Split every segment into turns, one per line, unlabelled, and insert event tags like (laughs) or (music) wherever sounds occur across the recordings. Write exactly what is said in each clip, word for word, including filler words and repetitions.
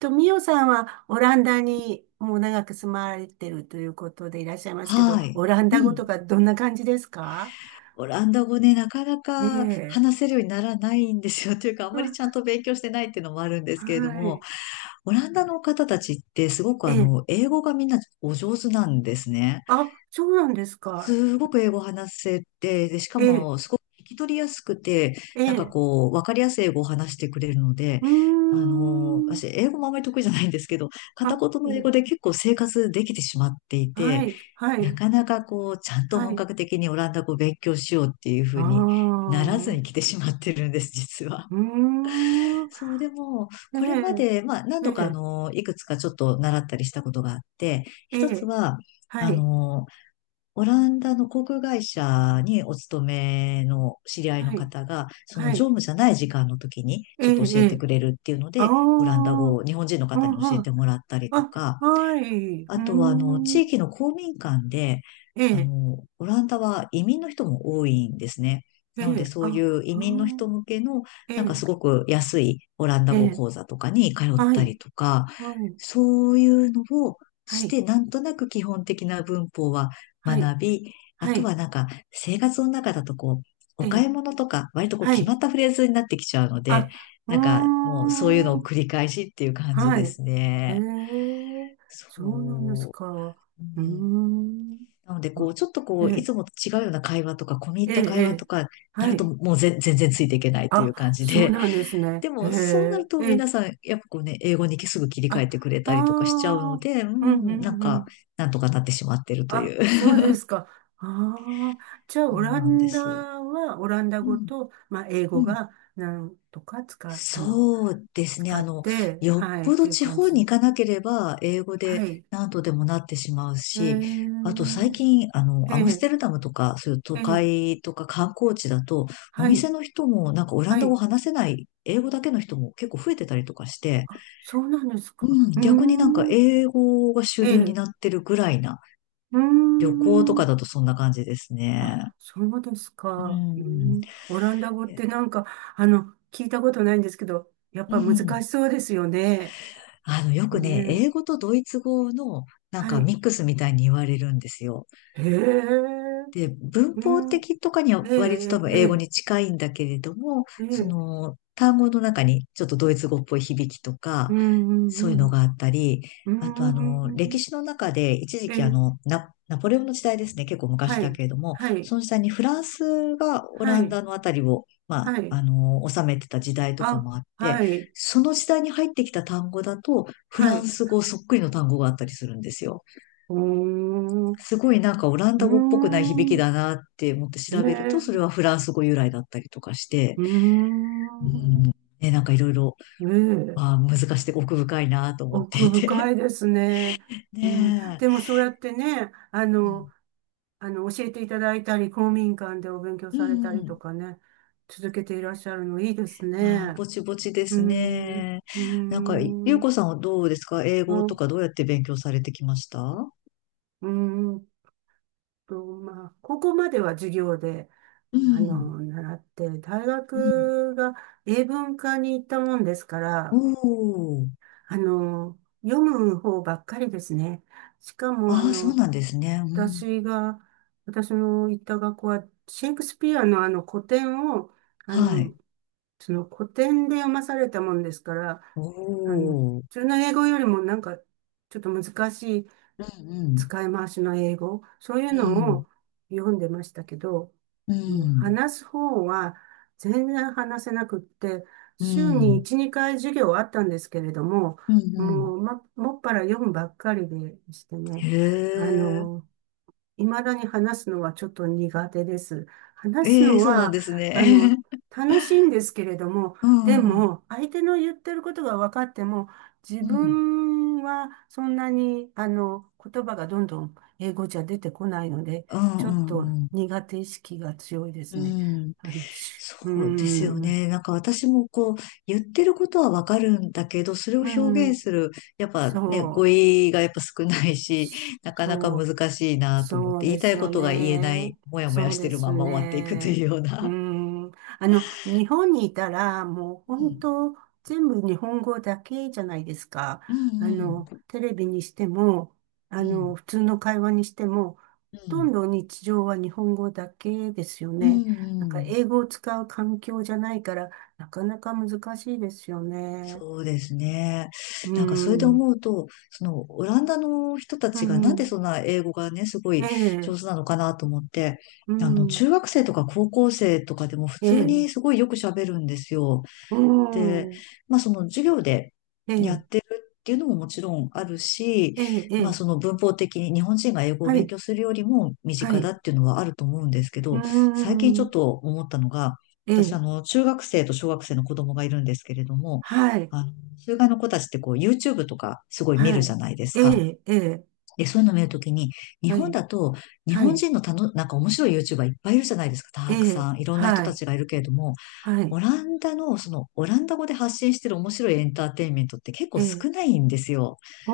と、ミオさんはオランダにもう長く住まれてるということでいらっしゃいますけど、
はい。
オラン
う
ダ語と
ん。
かどんな感じですか？
オランダ語ね、なかな
え
か
え。
話せるようにならないんですよ。(laughs) というか、あん
う
まり
ん、
ちゃんと勉強してないっていうのもあるんですけれど
は
も、
い。
オランダの方たちってすごく
え
あ
え。
の、英語がみんなお上手なんですね。
あ、そうなんですか。
すごく英語を話せて、で、しか
ええ、
もすごく聞き取りやすくて、
え
なんか
え。
こう、わかりやすい英語を話してくれるので、
うー
あのー、
ん。
私、英語もあまり得意じゃないんですけど、片言
あ、え
の英語で
え、
結構生活できてしまってい
は
て、
い、は
な
い、
かなかこう、ちゃんと
は
本
い。
格的にオランダ語を勉強しようっていうふ
あ
うになら
あ、
ず
う
に来てしまってるんです、実は。
ーん。
そう、でも、
え
これま
え、
で、まあ、何
え
度かあ
え、
の、いくつかちょっと習ったりしたことがあって、
え
一つ
え、
は、
は
あ
い、
のオランダの航空会社にお勤めの知り合いの
はい、
方が、その
は
乗
い。
務じゃない時間の時に
え
ちょっと
え、
教
え
えて
え。
くれるっていうの
ああ、う
で、オランダ
ん
語を日本人の方に教え
う
て
ん。
もらったりと
あ、
か、
はい。う
あ
ー
とは、あの、地
ん。
域の公民館で、
え
あ
え、
の、オランダは移民の人も多いんですね。
え
なので、
え、
そうい
あ、
う移
う
民の
ーん、
人向けの、
え
なんか
え、
すごく安いオランダ
え
語
え、
講座とかに通っ
は
た
い、
りとか、
はい、
そういうのを
は
し
い、
て、なんとなく基本的な文法は
はい、
学び、あ
は
と
い、
はなんか生活の中だとこう、
え
お買
え、
い物とか、割とこう
は
決ま
い、
ったフレーズになってきちゃうので、
あ、はー
なんかもうそういうのを繰
ん、
り返しっていう感じ
は
で
い、
す
え
ね。
え、
そ
そうなんですか。
う。う
うー
ん。
ん。
なので、こ
あ、
う、ちょっと
え
こう、い
え、
つもと違うような会話とか、込み入
え
っ
え、
た
え
会話と
え、
か、な
は
ると
い。
もうぜ全然ついていけないという感
あ、
じ
そう
で、
なん
(laughs)
ですね。
で
え
も、そうなる
え、
と
ええ、
皆さん、やっぱこうね、英語にすぐ切り
あ、
替
あ、
えてくれたりとかしちゃうの
あ、
で、う
うん、う
ん、なん
ん、う
か、
ん。
なんとかなってしまってるとい
あ、
う。
そうです
(laughs)
か。あ、あ、じゃあ、
そ
オ
う
ラ
なんで
ンダ
す。
は、オランダ
う
語
ん。
と、まあ、英
う
語
ん。
が、なんとか使う、あの、
そうですね。
使
あ
っ
の、
て、
よっ
はい、っ
ぽ
て
ど
いう
地
感
方に行
じ。
かなければ、英語
は
で
い。
何とでもなってしまう
え
し、あと最
ー、
近、あの、
え
アムス
え、
テルダムとか、そういう
え
都
え、
会とか観光地だと、お
は
店
い、
の人もなんかオラン
は
ダ語
い。
話せない、英語だけの人も結構増えてたりとかして、
あ、そうなんです
う
か。
ん、
うー
逆になんか
ん、
英語が主
え
流に
え、
なってるぐらいな、
うー
旅行とか
ん。
だとそんな感じですね。
あ、そうです
う
か。うー
ん。
ん、オランダ語ってなんか、あの、聞いたことないんですけど、やっ
う
ぱ難
ん。
しそうですよね。
あの、よく
ね
ね、英
え。
語とドイツ語のなん
は
か
い。
ミックスみたいに言われるんですよ。
へえ、
で、文
う
法
ん、
的とかには
え
割と多
え、
分
え
英語
え、
に近いんだけれども、
え
そ
え、
の単語の中にちょっとドイツ語っぽい響きと
う
か、
ん、う
そういうの
ん、
があったり、
う
あとあの、
ん、
歴
うん、
史の中で一時
え
期あ
え、
の、ナ、ナポレオンの時代ですね、結構昔
は
だ
い、
けれども、
はい、
その時代にフランスがオ
は
ラン
い、
ダのあたりを、まあ、
はい、
あの、治めてた時代とか
あ、
もあって、
はい、
その時代に入ってきた単語だと、フ
は
ラン
い、
ス語そっくりの単語があったりするんですよ。
おー、
すごいなんかオラン
うー
ダ語っぽくない響き
ん、
だなって思って
ええ、
調べると、それはフランス語由来だったりとかして、
うー
うん、
ん、
ね、なんかいろいろ、
ええ、
まあ難しくて奥深いなと思って
奥
い
深
て。
いですね。
(laughs)
うん、
ね
で
え。
もそうやってね、あ
う
の、
ん、
あの、教えていただいたり、公民館でお勉強
う
された
んう
りと
ん。
かね、続けていらっしゃるのいいです
まあ、
ね。
ぼちぼちで
うー
す
ん、
ね。
う
なん
ー
か、ゆう
ん、
こさんはどうですか？英
あ、
語と
う
かどうやって勉強されてきました？
ーんと、まあ、高校までは授業で、
う
あ
ん。
の、習って、大
うん。
学が英文科に行ったもんですか
お
ら、
ー。
あの、読む方ばっかりですね。しかも、あ
ああ、そう
の、
なんですね。うん。
私が、私の行った学校は、シェイクスピアのあの古典を、あ
は
の、
い。
その古典で読まされたもんですから、
お
あの、普
ー。
通の英語よりもなんか、ちょっと難しい、
うん
使い回しの英語、そういう
う
の
ん。
を読んでましたけど、
うん。
もう
うん。
話す方は全然話せなくって、
う
週に
ん。
いち、にかい授業はあったんですけれども、
うん。
もう、ま、もっぱら読むばっかりでしてね、
へ
あ
え。
の、未だに話すのはちょっと苦手です。話す
え
の
え、そうなん
は、
です
あ
ね。
の、楽しいんですけれども、
(laughs) う
で
ん。うん。
も、相手の言ってることが分かっても、自
う
分はそんなに、あの、言葉がどんどん英語じゃ出てこないので、
ん。う
ちょっと
ん。うん。
苦手意識が強いで
う
すね。
ん。
あのし
そ
うー
うですよ
ん、う
ね。なんか私もこう、言ってることはわかるんだけど、それを
ー
表現
ん、
する、やっぱね、語
そう、
彙がやっぱ少ないし、(laughs) なかなか
そう。
難しいなと思っ
そ
て、
う
言い
で
た
す
いこ
よ
とが言えな
ね。
い、もやもや
そう
して
で
る
す
まま終わっていくとい
ね。
うよう
う
な。
ん。あの、日本にいたら、もう
う
本
ん、
当、全部日本語だけじゃないですか。
う
あ
ん、
の、テレビにしても、あ
うん、うん、
の、普通の会話にしても、ほとんど日常は日本語だけですよ
うん、
ね。なん
う
か
ん。
英語を使う環境じゃないから、なかなか難しいですよね。
そうですね。
う
なんかそれで
ん。
思うと、そのオランダの人た
う
ちがなんで
ん。
そんな英語がね、すご
え
い上手
え。
なのかなと思って、
う
あの
ん。
中学生とか高校生とかでも普
え
通
え。
にすごいよく喋るんですよ。
う
で、
ん。
まあその授業で
え
やっ
え。
てるっていうのももちろんあるし、
ええ、え
まあ
え、
その文法的に日本人が英語を
は
勉
い、
強するよりも身
は
近だ
い、
っていうのはあると思うんですけ
うー
ど、最近ちょっ
ん、
と思ったのが、
え
私あ
え、
の中学生と小学生の子供がいるんですけれども、
はい、
あの、中外の子たちってこう YouTube とかすごい見
は
るじ
い、
ゃないです
え
か。
え、ええ、
で、そういうの見るときに、日
は
本
い、
だと日
は
本
い、
人のたの、なんか面白い YouTuber いっぱいいるじゃないですか。
え
たく
え、
さん。いろんな人
は
た
い、
ちがいるけれども、
は
オ
い、
ランダの、その、オランダ語で発信してる面白いエンターテインメントって結
え
構
え、
少ないんですよ。
お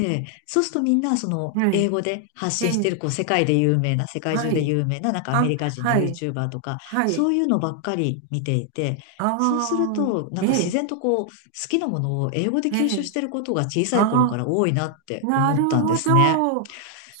ー、
そうするとみんな、その、
え
英
え、
語で発
え
信し
え、
てる、こう、世界で有名な、世界
は
中で
い、
有名な、なんかアメ
あ、
リカ人の
はい、
YouTuber とか、
は
そ
い、
ういうのばっかり見ていて、そうする
あ
と、
ー、
なん
え
か自
え、
然とこう、好きなものを英語で
え
吸収
え、
してることが小さい頃か
あ
ら多いなっ
ー、
て
な
思
る
ったんで
ほ
すね。
ど、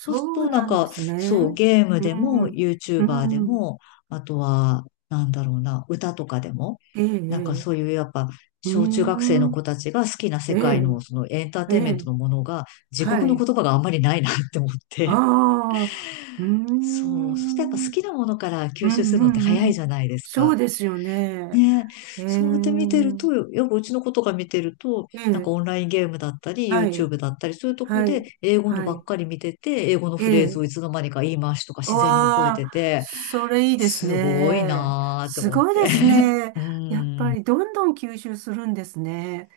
そうする
う
と、なん
なんで
か、
すね。
そう、ゲーム
う
でも、
ん、う
YouTuber で
ん、
も、あとは、なんだろうな、歌とかでも、
ええ、え
なんか
え、
そういう、やっぱ、
うー
小中学生の
ん、
子たちが好きな世
え
界
え、
の、そのエンター
え
テインメン
え、
トのものが、自
は
国の
い。
言葉があんまりないなって思って。
ああ、うー
そう、そしてやっぱ
ん、う
好
ん、
きなものから
う
吸収するのって
ん、
早
う
いじ
ん。
ゃないです
そう
か。
ですよね。
ねえ、
ええ、
そうやって見てると、やっぱうちの子とか見てると、
え
なんか
え、
オンラインゲームだったり、
はい、
YouTube だったり、そういうとこ
は
で
い、
英語の
は
ばっ
い、
かり見てて、英語の
え
フレーズをい
え。
つの間にか言い回しとか自然に覚え
わ
て
あ、
て、
それいいです
すごい
ね。
なーって
す
思っ
ごいで
て。
すね。
(laughs) う
やっぱ
ん。ね
りどんどん吸収するんですね。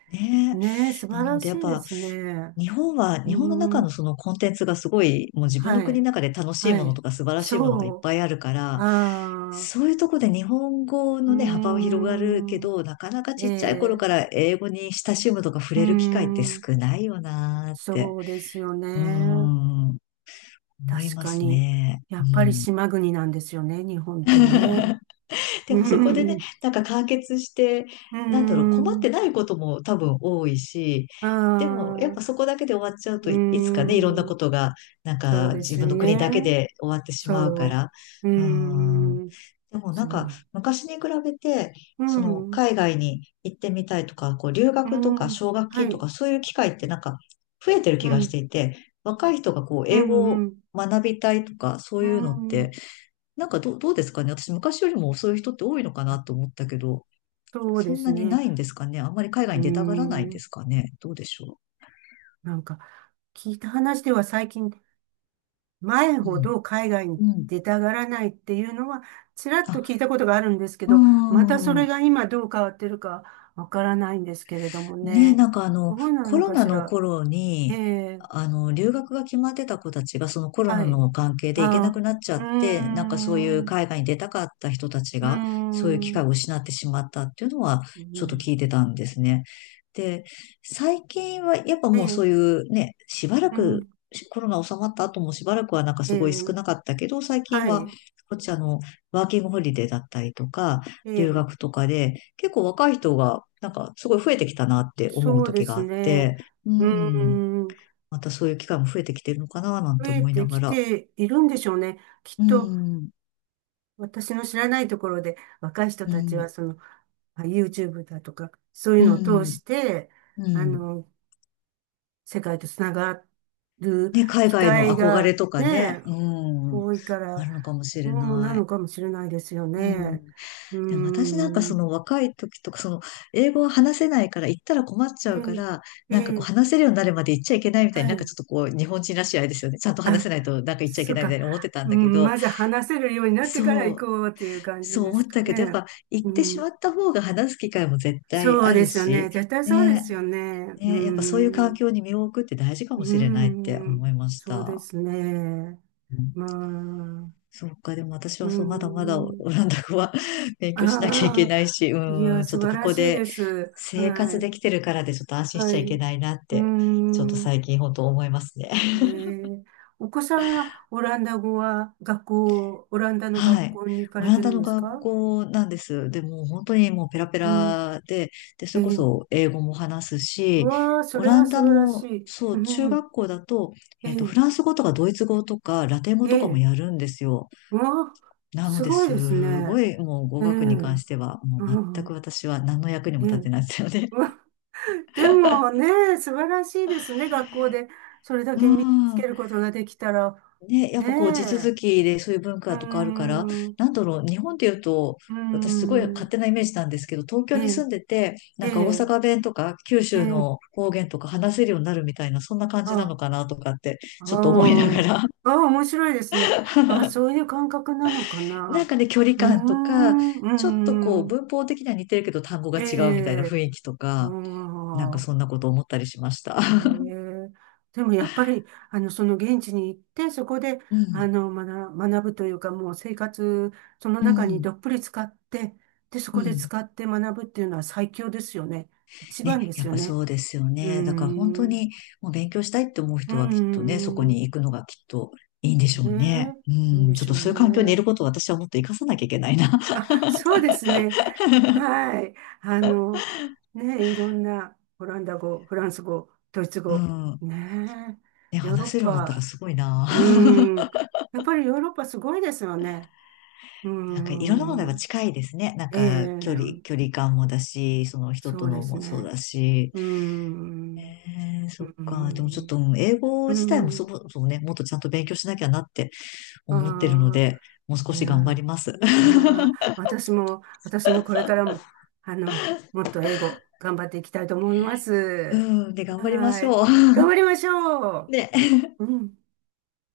え。
ねえ、素晴
な
ら
ので、
し
やっ
いで
ぱ
すね。
日本は、
うー
日本の中の
ん、
そのコンテンツがすごい、もう自分
は
の国の
い、
中で楽しい
は
もの
い、
とか素晴らしいものがいっ
そう、
ぱいあるから、
あ
そう
あ、
いうとこで日本語
うー
のね、幅は広がるけ
ん、
ど、なかなか
え
ちっちゃい頃
え。
から英語に親しむとか触
うー
れる機会って
ん、
少ないよなーって、
そうですよ
うー
ね。
ん、思い
確
ま
か
す
に。
ね。
や
う
っぱり
ん。
島国なんですよね、日本ってね。
(laughs) で
うー
もそこで
ん、
ね、
う
なんか完結して、
ー
なんだろう、困っ
ん、
てないことも多分多いし、
あ
でもやっ
あ、う
ぱそこだけで終わっちゃうといつ
ー
かね、いろんな
ん、
ことが、なん
そう
か
で
自
すよ
分の国
ね。
だけで終わってしまうか
そ
ら。
う、う
うん。
ーん、
でもな
そ
んか
う、
昔に比べて、
う
その
ん、
海外に行ってみたいとか、こう留
う
学とか
ん、
奨学
は
金と
い、
かそういう機会ってなんか増えてる
う
気がして
ん、
いて、若い人がこう
う
英語
ん、
を
うん、
学びたいとかそう
う
いうのっ
ん、
てなんかどう、どうですかね。私、昔よりもそういう人って多いのか
あ、
なと思ったけど、
そう
そ
で
ん
す
なに
ね。
ないんですかね。あんまり海外
うー
に出たがらないんで
ん、
すかね。どうでしょ
なんか、聞いた話では最近、前
う。う
ほ
ん。
ど海外に
うん。
出たがらないっていうのは、ちらっと
あ、
聞いたことがあるんですけ
うー
ど、またそれ
ん。
が今どう変わってるかわからないんですけれども
ね、
ね。
なんかあの、
どうな
コ
の
ロ
か
ナ
し
の
ら。
頃
え
に、
え、
あの、留学が決まってた子たちが、そのコロ
は
ナ
い。
の関係で行け
あ
なく
あ、
なっちゃ
う
っ
ー
て、なんかそうい
ん、
う
う
海外に出たかった人たち
ー
が、そういう機
ん、う
会を失ってしまったっていうのは、ちょっと
ん、
聞いてたんですね。で、最近はやっぱ
え
もうそ
え、
ういうね、しばら
う
く、
ん、
コロナ収まった後もしばらくはなんか
え
すごい少
え、
なかったけど、最近
は
は、
い、
こっちあの、ワーキングホリデーだったりとか、
え
留
え、
学とかで、結構若い人が、なんかすごい増えてきたなって思う
そうで
時が
す
あっ
ね。
て、う
う
ん、
ーん、
またそういう機会も増えてきてるのかななん
増
て
え
思い
て
な
き
がら、
ているんでしょうね。きっ
う
と、
ん、
私の知らないところで若い人
う
たち
ん、
はそのまあ YouTube だとかそうい
う
うのを通
ん、
して
う
あ
ん。
の世界とつながる
ね、海
機
外の
会
憧れ
が
とかね、
ね
うん、
多いから、
あるのかもしれ
うん、な
ない。
のかもしれないですよ
う
ね。
ん。
う
でも私なんかそ
ん。
の若い時とか、その英語を話せないから行ったら困っち
え
ゃうか
え、
ら、
え
なんかこう
え、
話せるようになるまで行っちゃいけないみたいに
は
なんか
い。
ちょっとこう日本人らしいあれですよね。ちゃんと話
あ、
せないとなんか行っちゃいけ
そっ
ないみた
か。
いに思ってたん
う
だけ
ん、
ど、
まず話せるようになってから
そ
行こ
う、
うっていう感じ
そう
で
思
す
っ
か
たけど、やっ
ね。
ぱ行
う
ってしま
ん、
った方が話す機会も絶対
そう
あ
で
る
すよね。
し、
絶対そうで
ね、
すよね。う
ね、やっぱそういう環
ん。
境に身を置くって大事か
うー
もしれないって
ん、
思いまし
そうで
た。
すね。
うん。
まあ、う
そうか、でも私
ー
はそう、まだまだオ
ん。
ランダ語は (laughs) 勉強しなきゃいけ
ああ、
ないし、
いや、
うん、ちょ
素
っと
晴
こ
ら
こ
しい
で
です。
生
は
活
い、
できてるからでちょっと安心し
は
ちゃい
い。
け
う
ないなっ
ー
て、ちょっと
ん、
最近本当思いますね。
えー、お子さんはオランダ語は学校、オランダの
は
学
い。
校に行か
オ
れ
ラン
て
ダ
るん
の
です
学
か？
校なんです。でもう本当にもうペラペ
うん、
ラで、で、
え
それこ
ー、
そ英語も話す
う
し、
わあ、そ
オ
れ
ラ
は
ン
素
ダ
晴らし
の、
い。
そ
う
う、中
ん、
学校だと、
え
えっと、フ
ー、
ランス語とかドイツ語とかラテン語
え
とかも
ー、
やるんですよ。
うわあ、
なの
す
で、
ごいです
すご
ね。
いもう語
え
学に関
ー、
しては、もう
う
全く
ん、
私は何の役に
え
も立
ー、
てないですよね。
うわ、でもね、素晴らしいですね。学校でそれ
(laughs)
だ
う
け身につけ
ん。
ることができたら。
ね、やっ
ね
ぱこう地
え。
続きでそういう文
うー
化とかあるから、
ん。う
なんだろう、日本で言うと、
ー
私すごい
ん。
勝手なイメージなんですけど、東
え
京に
え。
住んでて、な
え
んか大
え。
阪弁とか九
え
州
え。
の方言とか話せるようになるみたいな、そんな感じなの
あ、
かなとかって、
あ
ちょっと思いなが
ー、
ら。
あー、面白いですね。あ、そ
(laughs)
ういう感覚なのか
なん
な。
かね、距離
うー
感とか、
ん。
ちょっとこ
う
う
ーん。
文法的には似てるけど単語が
え
違うみたいな雰
え。
囲気と
うー
か、なんか
ん。
そんなこと思ったりしました。
へ
(laughs)
え、でもやっぱり、あの、その現地に行って、そこで、
う
あ
ん、
の、学、学ぶというか、もう生活、その
う
中に
ん、
どっぷり使って、で、そ
う
こで
ん。
使って学ぶっていうのは最強ですよね。一
ね、
番で
や
す
っ
よ
ぱそ
ね。
うですよ
うー
ね。だから本当
ん。
にもう勉強したいって思う
うー
人はきっとね、そこに
ん。
行くのがきっといいんでしょ
ね
うね。う
え、いいん
ん、
で
ちょ
し
っ
ょ
と
う
そういう環境にい
ね。
ることを私はもっと活かさなきゃいけないな。
あ、
(laughs)
そうですね。はい。あの、ねえ、いろんな、オランダ語、フランス語、ドイツ
う
語、
ん。
ね
ね、
え、ヨーロッ
話せるようになったら
パ、
すごいな。
う
(laughs)
ーん。やっぱりヨーロッパすごいですよね。うー
なんかいろんなものが
ん。
近いですね。なん
え
か距
え、
離、距離感もだし、その人
そ
と
うで
の
す
もそう
ね。
だし。
うーん。
えー、
う
そっ
ー
か。でもちょっと、
ん。
うん英語
うー
自体もそ
ん。
もそもね、もっとちゃんと勉強しなきゃなって
あ
思ってるの
あ、
で、もう少
い
し頑張
や、
ります。(laughs)
まあ、私も、私もこれからも、あの、もっと英語頑張っていきたいと思いま
う
す。
ん、で、頑張りま
は
し
い。
ょう。
頑張りましょ
(laughs) ね。
う。うん。